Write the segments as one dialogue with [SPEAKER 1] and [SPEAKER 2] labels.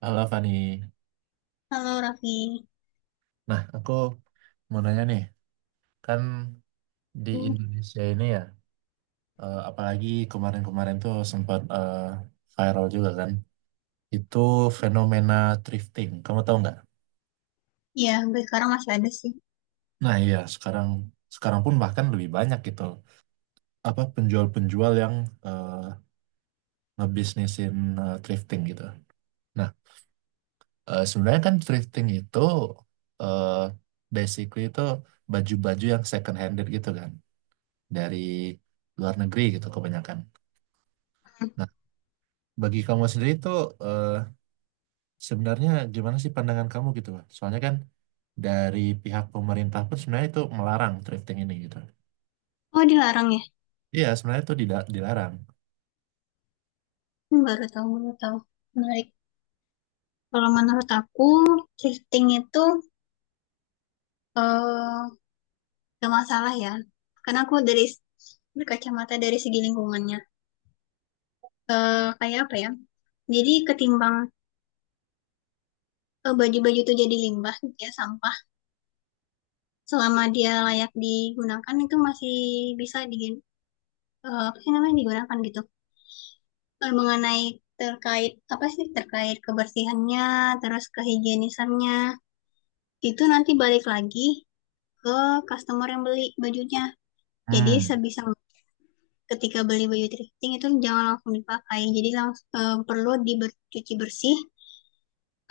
[SPEAKER 1] Halo Fani.
[SPEAKER 2] Halo Raffi.
[SPEAKER 1] Nah, aku mau nanya nih, kan di
[SPEAKER 2] Hmm,
[SPEAKER 1] Indonesia ini ya, apalagi kemarin-kemarin tuh sempat viral juga kan, itu fenomena thrifting. Kamu tahu nggak?
[SPEAKER 2] Ya, gue sekarang masih ada sih.
[SPEAKER 1] Nah iya, sekarang sekarang pun bahkan lebih banyak gitu, apa penjual-penjual yang eh, ngebisnisin thrifting gitu. Nah, sebenarnya kan thrifting itu eh, basically itu baju-baju yang second handed gitu kan, dari luar negeri gitu kebanyakan.
[SPEAKER 2] Hmm.
[SPEAKER 1] Nah, bagi kamu sendiri itu eh, sebenarnya gimana sih pandangan kamu gitu, Pak? Soalnya kan dari pihak pemerintah pun sebenarnya itu melarang thrifting ini gitu.
[SPEAKER 2] Oh, dilarang ya?
[SPEAKER 1] Iya, sebenarnya itu dilarang.
[SPEAKER 2] Baru tahu, baru tahu. Menarik. Kalau menurut aku, thrifting itu eh gak masalah ya. Karena aku dari berkacamata dari segi lingkungannya. Kayak apa ya? Jadi ketimbang baju-baju itu jadi limbah gitu ya, sampah. Selama dia layak digunakan itu masih bisa apa sih namanya digunakan gitu. Mengenai terkait apa sih terkait kebersihannya terus kehigienisannya itu nanti balik lagi ke customer yang beli bajunya, jadi
[SPEAKER 1] Hmm.
[SPEAKER 2] sebisa mungkin ketika beli baju thrifting itu jangan langsung dipakai, jadi langsung perlu dicuci bersih,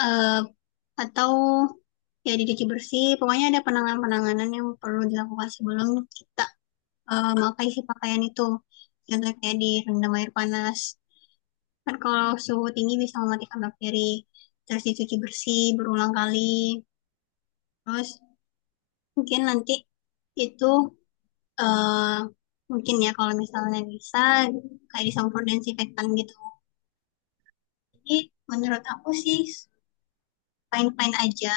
[SPEAKER 2] eh, atau ya dicuci bersih, pokoknya ada penanganan-penanganan yang perlu dilakukan sebelum kita memakai si pakaian itu, contohnya kayak direndam air panas. Kan kalau suhu tinggi bisa mematikan bakteri. Terus dicuci bersih berulang kali. Terus mungkin nanti itu eh mungkin ya kalau misalnya bisa kayak disemprot disinfektan gitu. Jadi menurut aku sih fine-fine aja.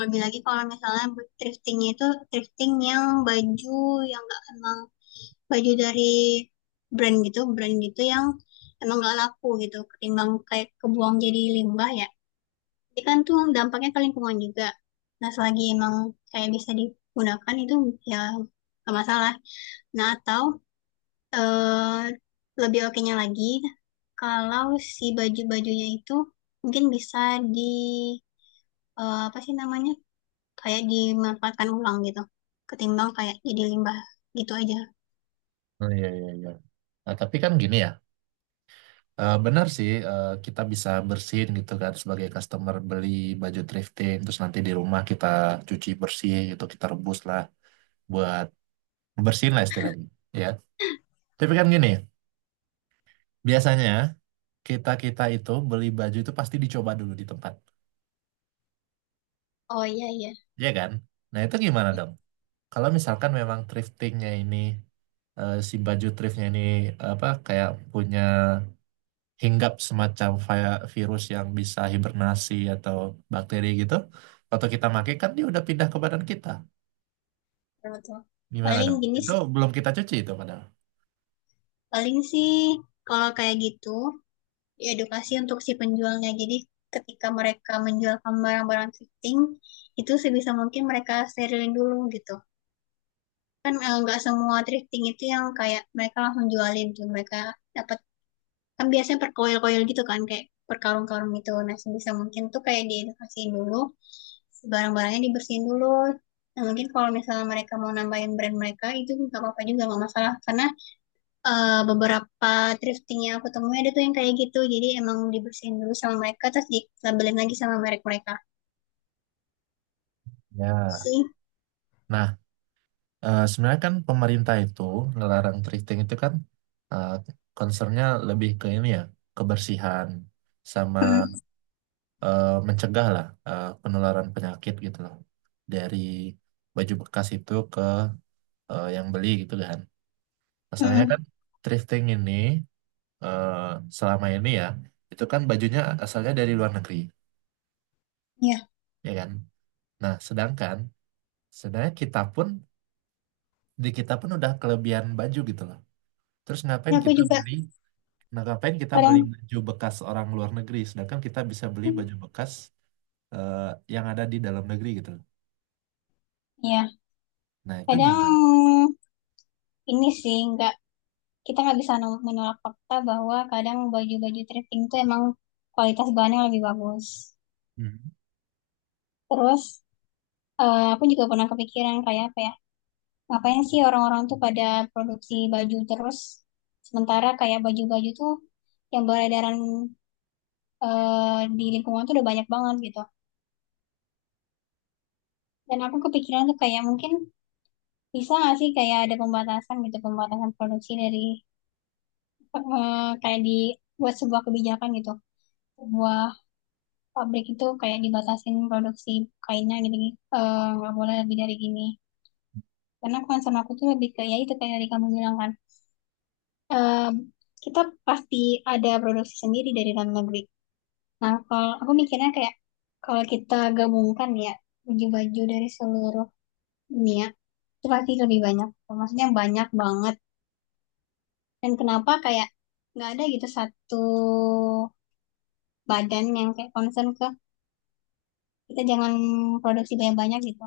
[SPEAKER 2] Lebih lagi kalau misalnya buat thriftingnya itu thrifting yang baju yang nggak, emang baju dari brand gitu yang emang nggak laku gitu. Ketimbang kayak kebuang jadi limbah ya. Jadi kan tuh dampaknya ke lingkungan juga. Nah, selagi emang kayak bisa digunakan itu ya nggak masalah. Nah, atau eh, lebih oke-nya lagi, kalau si baju-bajunya itu mungkin bisa di, apa sih namanya, kayak dimanfaatkan ulang gitu, ketimbang kayak jadi limbah gitu aja.
[SPEAKER 1] Oh, iya, iya, iya. Nah, tapi kan gini ya, benar sih kita bisa bersihin gitu kan sebagai customer beli baju thrifting, terus nanti di rumah kita cuci bersih gitu, kita rebus lah buat bersihin lah istilahnya. Ya. Tapi kan gini, biasanya kita-kita itu beli baju itu pasti dicoba dulu di tempat.
[SPEAKER 2] Oh iya iya,
[SPEAKER 1] Iya kan? Nah itu gimana dong? Kalau misalkan memang thriftingnya ini si baju thriftnya ini apa kayak punya hinggap semacam virus yang bisa hibernasi atau bakteri gitu, waktu kita pakai kan dia udah pindah ke badan kita.
[SPEAKER 2] betul. Betul.
[SPEAKER 1] Gimana
[SPEAKER 2] Paling
[SPEAKER 1] dong?
[SPEAKER 2] gini
[SPEAKER 1] Itu
[SPEAKER 2] sih,
[SPEAKER 1] belum kita cuci itu padahal.
[SPEAKER 2] paling sih kalau kayak gitu. Ya, edukasi untuk si penjualnya. Jadi ketika mereka menjualkan barang-barang thrifting, itu sebisa mungkin mereka sterilin dulu gitu. Kan nggak semua thrifting itu yang kayak mereka langsung jualin tuh. Mereka dapat kan biasanya per koil-koil gitu kan, kayak per karung-karung gitu. Nah, sebisa mungkin tuh kayak diedukasiin dulu. Si barang-barangnya dibersihin dulu. Nah, mungkin kalau misalnya mereka mau nambahin brand mereka itu nggak apa-apa, juga nggak masalah karena beberapa thrifting yang aku temuin ada tuh yang kayak gitu. Jadi emang dibersihin dulu sama mereka terus dilabelin lagi sama merek mereka
[SPEAKER 1] Ya.
[SPEAKER 2] sih.
[SPEAKER 1] Nah, sebenarnya kan pemerintah itu ngelarang thrifting itu kan eh concernnya lebih ke ini ya, kebersihan sama
[SPEAKER 2] Hmm,
[SPEAKER 1] mencegah lah penularan penyakit gitu loh dari baju bekas itu ke yang beli gitu kan. Masalahnya
[SPEAKER 2] hmm,
[SPEAKER 1] kan thrifting ini eh, selama ini ya itu kan bajunya asalnya dari luar negeri
[SPEAKER 2] ya.
[SPEAKER 1] ya kan. Nah sedangkan sebenarnya kita pun di kita pun udah kelebihan baju gitu loh. Terus
[SPEAKER 2] Ya,
[SPEAKER 1] ngapain
[SPEAKER 2] aku
[SPEAKER 1] kita
[SPEAKER 2] juga
[SPEAKER 1] beli? Nah, ngapain kita beli
[SPEAKER 2] kadang,
[SPEAKER 1] baju bekas orang luar negeri, sedangkan kita bisa beli baju bekas eh, yang ada di dalam negeri gitu loh.
[SPEAKER 2] ya
[SPEAKER 1] Nah, itu gimana?
[SPEAKER 2] kadang ini sih nggak kita nggak bisa no- menolak fakta bahwa kadang baju-baju thrifting tuh emang kualitas bahannya lebih bagus.
[SPEAKER 1] Hmm.
[SPEAKER 2] Terus aku juga pernah kepikiran kayak apa ya? Ngapain sih orang-orang tuh pada produksi baju terus sementara kayak baju-baju tuh yang beredaran di lingkungan tuh udah banyak banget gitu. Dan aku kepikiran tuh kayak mungkin bisa nggak sih kayak ada pembatasan gitu, pembatasan produksi dari, kayak di buat sebuah kebijakan gitu. Sebuah pabrik itu kayak dibatasin produksi kainnya gitu, gitu. Eh, nggak boleh lebih dari gini. Karena concern aku tuh lebih ke ya itu kayak dari kamu bilang kan. Eh, Kita pasti ada produksi sendiri dari dalam negeri. Nah, kalau aku mikirnya kayak kalau kita gabungkan ya baju-baju dari seluruh dunia itu pasti lebih banyak, maksudnya banyak banget, dan kenapa kayak nggak ada gitu satu badan yang kayak concern ke kita jangan produksi banyak-banyak gitu.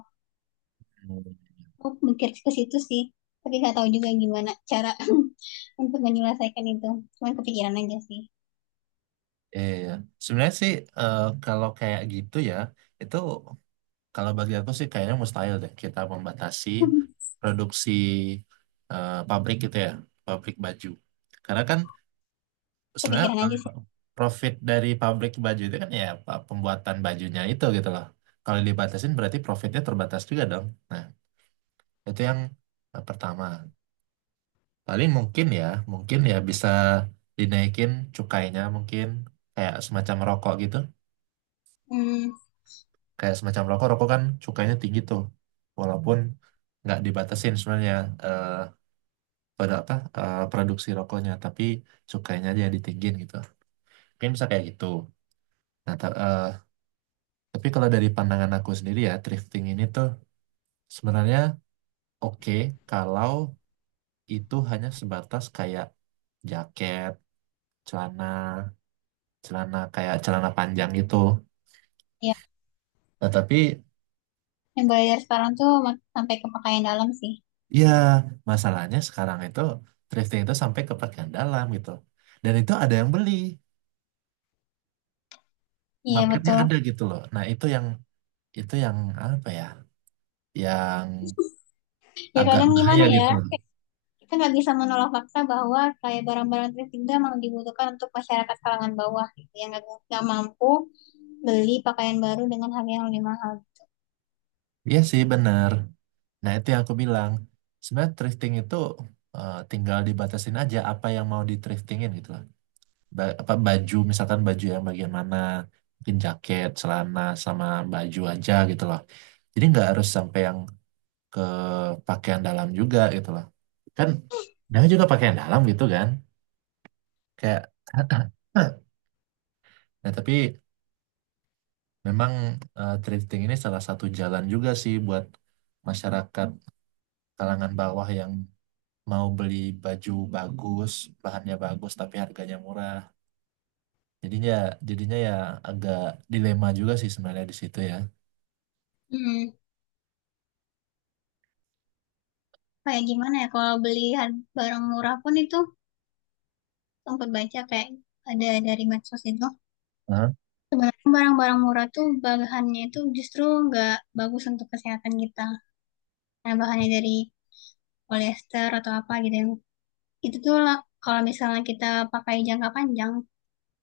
[SPEAKER 2] Aku mikir ke situ sih, tapi nggak tahu juga gimana cara untuk menyelesaikan itu, cuman kepikiran aja sih.
[SPEAKER 1] Iya, iya. Sebenarnya sih kalau kayak gitu ya, itu kalau bagi aku sih kayaknya mustahil deh kita membatasi produksi pabrik gitu ya, pabrik baju. Karena kan sebenarnya
[SPEAKER 2] Kepikiran aja sih.
[SPEAKER 1] profit dari pabrik baju itu kan ya pembuatan bajunya itu gitu loh. Kalau dibatasin berarti profitnya terbatas juga dong. Nah, itu yang pertama. Paling mungkin ya, bisa dinaikin cukainya mungkin kayak semacam rokok gitu,
[SPEAKER 2] Hmm,
[SPEAKER 1] kayak semacam rokok rokok kan cukainya tinggi tuh, walaupun nggak dibatasin sebenarnya eh pada apa produksi rokoknya, tapi cukainya aja yang ditinggin gitu, mungkin bisa kayak gitu. Nah tapi kalau dari pandangan aku sendiri ya, thrifting ini tuh sebenarnya oke kalau itu hanya sebatas kayak jaket, celana, celana kayak celana panjang gitu.
[SPEAKER 2] ya,
[SPEAKER 1] Nah tapi.
[SPEAKER 2] yang bayar sekarang tuh mak- sampai ke pakaian dalam sih.
[SPEAKER 1] Ya, masalahnya sekarang itu thrifting itu sampai ke bagian dalam gitu. Dan itu ada yang beli,
[SPEAKER 2] Iya
[SPEAKER 1] marketnya
[SPEAKER 2] betul.
[SPEAKER 1] ada gitu loh. Nah, itu yang itu yang apa ya? Yang
[SPEAKER 2] Ya
[SPEAKER 1] agak
[SPEAKER 2] kadang gimana
[SPEAKER 1] bahaya
[SPEAKER 2] ya,
[SPEAKER 1] gitu.
[SPEAKER 2] kita nggak bisa menolak fakta bahwa kayak barang-barang tertinggal memang dibutuhkan untuk masyarakat kalangan bawah gitu yang nggak mampu beli pakaian baru dengan harga yang lebih mahal.
[SPEAKER 1] Iya sih bener. Nah, itu yang aku bilang. Sebenarnya thrifting itu tinggal dibatasin aja apa yang mau di thriftingin gitu loh. Apa baju, misalkan baju yang bagian mana, mungkin jaket, celana sama baju aja gitu loh. Jadi nggak harus sampai yang ke pakaian dalam juga gitu loh, kan namanya juga pakaian dalam gitu kan, kayak nah tapi memang thrifting ini salah satu jalan juga sih buat masyarakat kalangan bawah yang mau beli baju bagus, bahannya bagus tapi harganya murah, jadinya jadinya ya agak dilema juga sih sebenarnya di situ ya.
[SPEAKER 2] Hmm, kayak gimana ya kalau beli har- barang murah pun itu, sempat baca kayak ada dari medsos itu
[SPEAKER 1] Hah?
[SPEAKER 2] sebenarnya barang-barang murah tuh bahannya itu justru nggak bagus untuk kesehatan kita. Nah, bahannya dari polyester atau apa gitu yang itu tuh lah, kalau misalnya kita pakai jangka panjang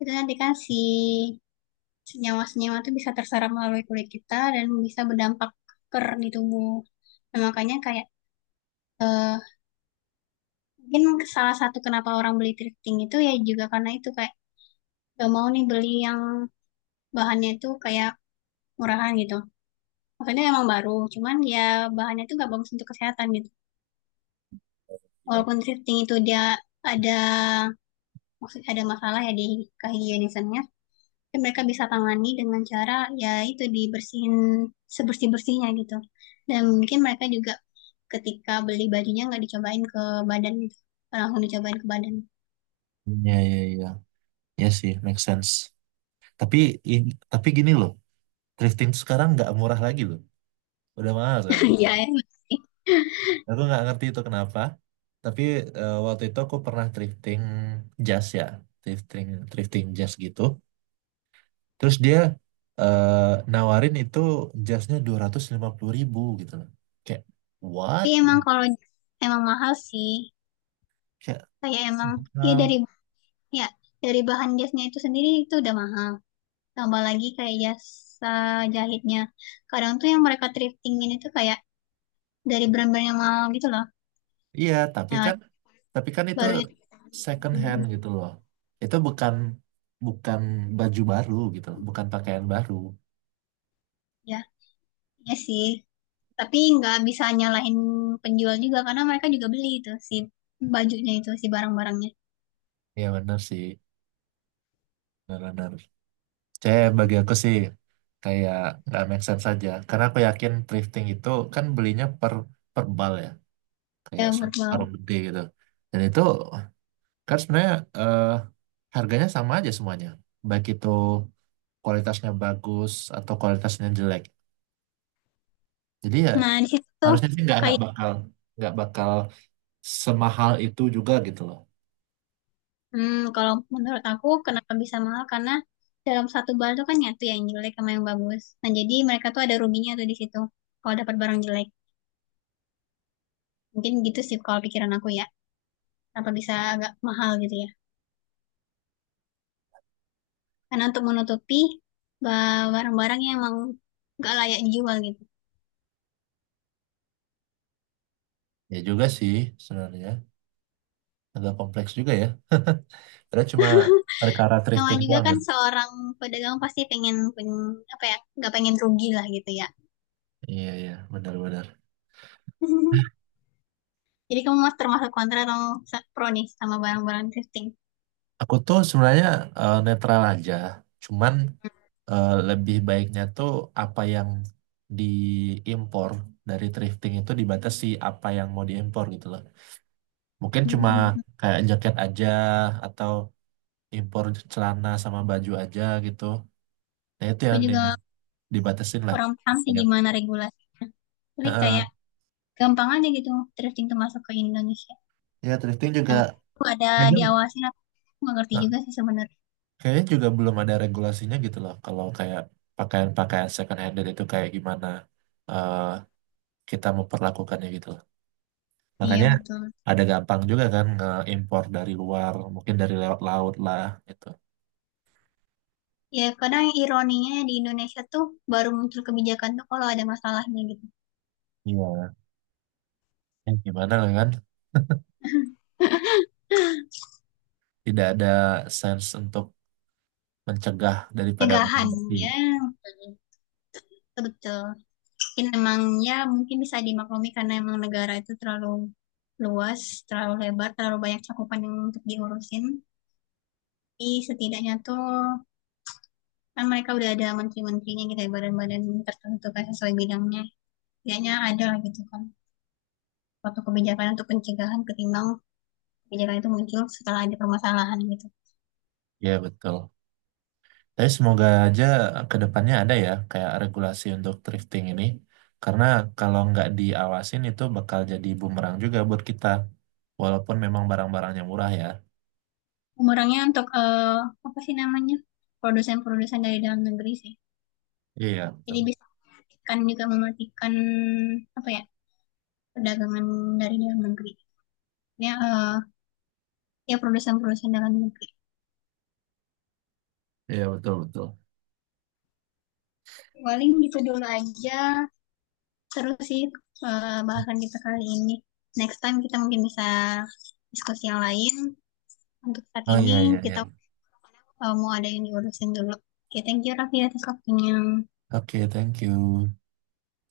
[SPEAKER 2] itu nanti kan si senyawa-senyawa itu bisa terserap melalui kulit kita dan bisa berdampak ker di tubuh. Nah, makanya kayak mungkin salah satu kenapa orang beli thrifting itu ya juga karena itu, kayak gak mau nih beli yang bahannya itu kayak murahan gitu. Makanya emang baru, cuman ya bahannya itu gak bagus untuk kesehatan gitu. Walaupun thrifting itu dia ada, maksudnya ada masalah ya di kehigienisannya, tapi mereka bisa tangani dengan cara ya itu dibersihin sebersih-bersihnya gitu. Dan mungkin mereka juga ketika beli bajunya nggak dicobain ke badan gitu. Langsung dicobain ke badan.
[SPEAKER 1] Iya, iya, iya. Iya. Iya sih, make sense. Tapi tapi gini loh, thrifting tuh sekarang nggak murah lagi loh. Udah mahal sekarang.
[SPEAKER 2] Ya emang sih.
[SPEAKER 1] Aku nggak ngerti itu kenapa, tapi waktu itu aku pernah thrifting jas ya, thrifting thrifting jas gitu. Terus dia eh, nawarin itu jasnya 250 ribu gitu loh. Kayak what?
[SPEAKER 2] Tapi emang kalau emang mahal sih.
[SPEAKER 1] Kayak
[SPEAKER 2] Kayak emang ya
[SPEAKER 1] mahal.
[SPEAKER 2] dari, ya dari bahan jasnya itu sendiri itu udah mahal. Tambah lagi kayak jasa jahitnya. Kadang tuh yang mereka thriftingin itu kayak dari brand-brand yang mahal gitu loh.
[SPEAKER 1] Iya, tapi
[SPEAKER 2] Nah,
[SPEAKER 1] kan itu
[SPEAKER 2] barunya,
[SPEAKER 1] second hand gitu loh. Itu bukan bukan baju baru gitu loh, bukan pakaian baru.
[SPEAKER 2] ya, ya sih. Tapi nggak bisa nyalahin penjual juga karena mereka juga beli itu si bajunya itu si barang-barangnya,
[SPEAKER 1] Ya benar sih, benar-benar. C Bagi aku sih kayak nggak make sense saja. Karena aku yakin thrifting itu kan belinya per per bal ya, kayak
[SPEAKER 2] ya
[SPEAKER 1] satu
[SPEAKER 2] verbal.
[SPEAKER 1] karung gede gitu. Dan itu kan sebenarnya eh, harganya sama aja semuanya, baik itu kualitasnya bagus atau kualitasnya jelek. Jadi ya
[SPEAKER 2] Nah di situ tuh
[SPEAKER 1] harusnya sih nggak nggak
[SPEAKER 2] kayak,
[SPEAKER 1] bakal nggak bakal semahal itu juga gitu loh.
[SPEAKER 2] hmm, kalau menurut aku kenapa bisa mahal karena dalam satu bar itu kan nyatu ya yang jelek sama yang bagus. Nah jadi mereka tuh ada ruginya tuh di situ kalau dapat barang jelek. Mungkin gitu sih kalau pikiran aku ya. Kenapa bisa agak mahal gitu ya? Karena untuk menutupi ba- barang-barang yang emang nggak layak dijual gitu.
[SPEAKER 1] Ya juga sih, sebenarnya agak kompleks juga ya. Karena cuma perkara thrifting
[SPEAKER 2] Namanya juga
[SPEAKER 1] doang
[SPEAKER 2] kan
[SPEAKER 1] gitu.
[SPEAKER 2] seorang pedagang pasti pengen, pengen apa ya, nggak pengen rugi lah gitu ya.
[SPEAKER 1] Iya iya benar-benar.
[SPEAKER 2] Jadi kamu mas termasuk kontra atau sa- pro nih sama barang-barang thrifting.
[SPEAKER 1] Aku tuh sebenarnya netral aja, cuman lebih baiknya tuh apa yang diimpor dari thrifting itu dibatasi apa yang mau diimpor gitu loh. Mungkin cuma kayak jaket aja, atau impor celana sama baju aja gitu. Nah itu
[SPEAKER 2] Aku
[SPEAKER 1] yang, yang
[SPEAKER 2] juga
[SPEAKER 1] dibatasin lah.
[SPEAKER 2] kurang paham sih
[SPEAKER 1] Ya,
[SPEAKER 2] gimana regulasi. Tapi
[SPEAKER 1] heeh.
[SPEAKER 2] kayak gampang aja gitu thrifting termasuk ke Indonesia.
[SPEAKER 1] Ya, thrifting juga
[SPEAKER 2] Nah, itu ada
[SPEAKER 1] kayaknya,
[SPEAKER 2] diawasin apa? Aku nggak ngerti
[SPEAKER 1] nah,
[SPEAKER 2] juga sih sebenarnya.
[SPEAKER 1] kayaknya juga belum ada regulasinya gitu loh. Kalau kayak pakaian-pakaian second handed itu kayak gimana eh, kita memperlakukannya gitu loh.
[SPEAKER 2] Iya
[SPEAKER 1] Makanya
[SPEAKER 2] betul.
[SPEAKER 1] ada gampang juga kan nge-impor dari luar, mungkin dari lewat laut lah gitu.
[SPEAKER 2] Ya kadang ironinya di Indonesia tuh baru muncul kebijakan tuh kalau ada masalahnya gitu.
[SPEAKER 1] Iya. Gimana lah kan? Tidak ada sense untuk mencegah daripada
[SPEAKER 2] Cegahan,
[SPEAKER 1] mengobati.
[SPEAKER 2] ya betul. Betul. Mungkin emang ya mungkin bisa dimaklumi karena emang negara itu terlalu luas, terlalu lebar, terlalu banyak cakupan yang untuk diurusin. Tapi setidaknya tuh kan mereka udah ada menteri-menterinya gitu ya, badan-badan tertentu kan sesuai bidangnya. Setidaknya ada lah gitu kan. Suatu kebijakan untuk pencegahan ketimbang kebijakan itu muncul setelah ada permasalahan gitu.
[SPEAKER 1] Ya betul. Tapi semoga aja ke depannya ada ya kayak regulasi untuk thrifting ini. Karena kalau nggak diawasin itu bakal jadi bumerang juga buat kita. Walaupun memang barang-barangnya murah ya.
[SPEAKER 2] Umurnya untuk apa sih namanya? Produsen-produsen dari dalam negeri sih.
[SPEAKER 1] Iya,
[SPEAKER 2] Jadi
[SPEAKER 1] betul.
[SPEAKER 2] bisa mematikan juga, mematikan apa ya, perdagangan dari dalam negeri. Ya ya produsen-produsen dalam negeri.
[SPEAKER 1] Iya, betul, betul.
[SPEAKER 2] Paling gitu dulu aja terus sih, bahasan kita kali ini. Next time kita mungkin bisa diskusi yang lain. Untuk saat
[SPEAKER 1] Oh
[SPEAKER 2] ini
[SPEAKER 1] iya, iya,
[SPEAKER 2] kita
[SPEAKER 1] iya.
[SPEAKER 2] mau ada yang diurusin dulu. Oke, okay, thank you Raffi atas waktunya.
[SPEAKER 1] Oke, thank you.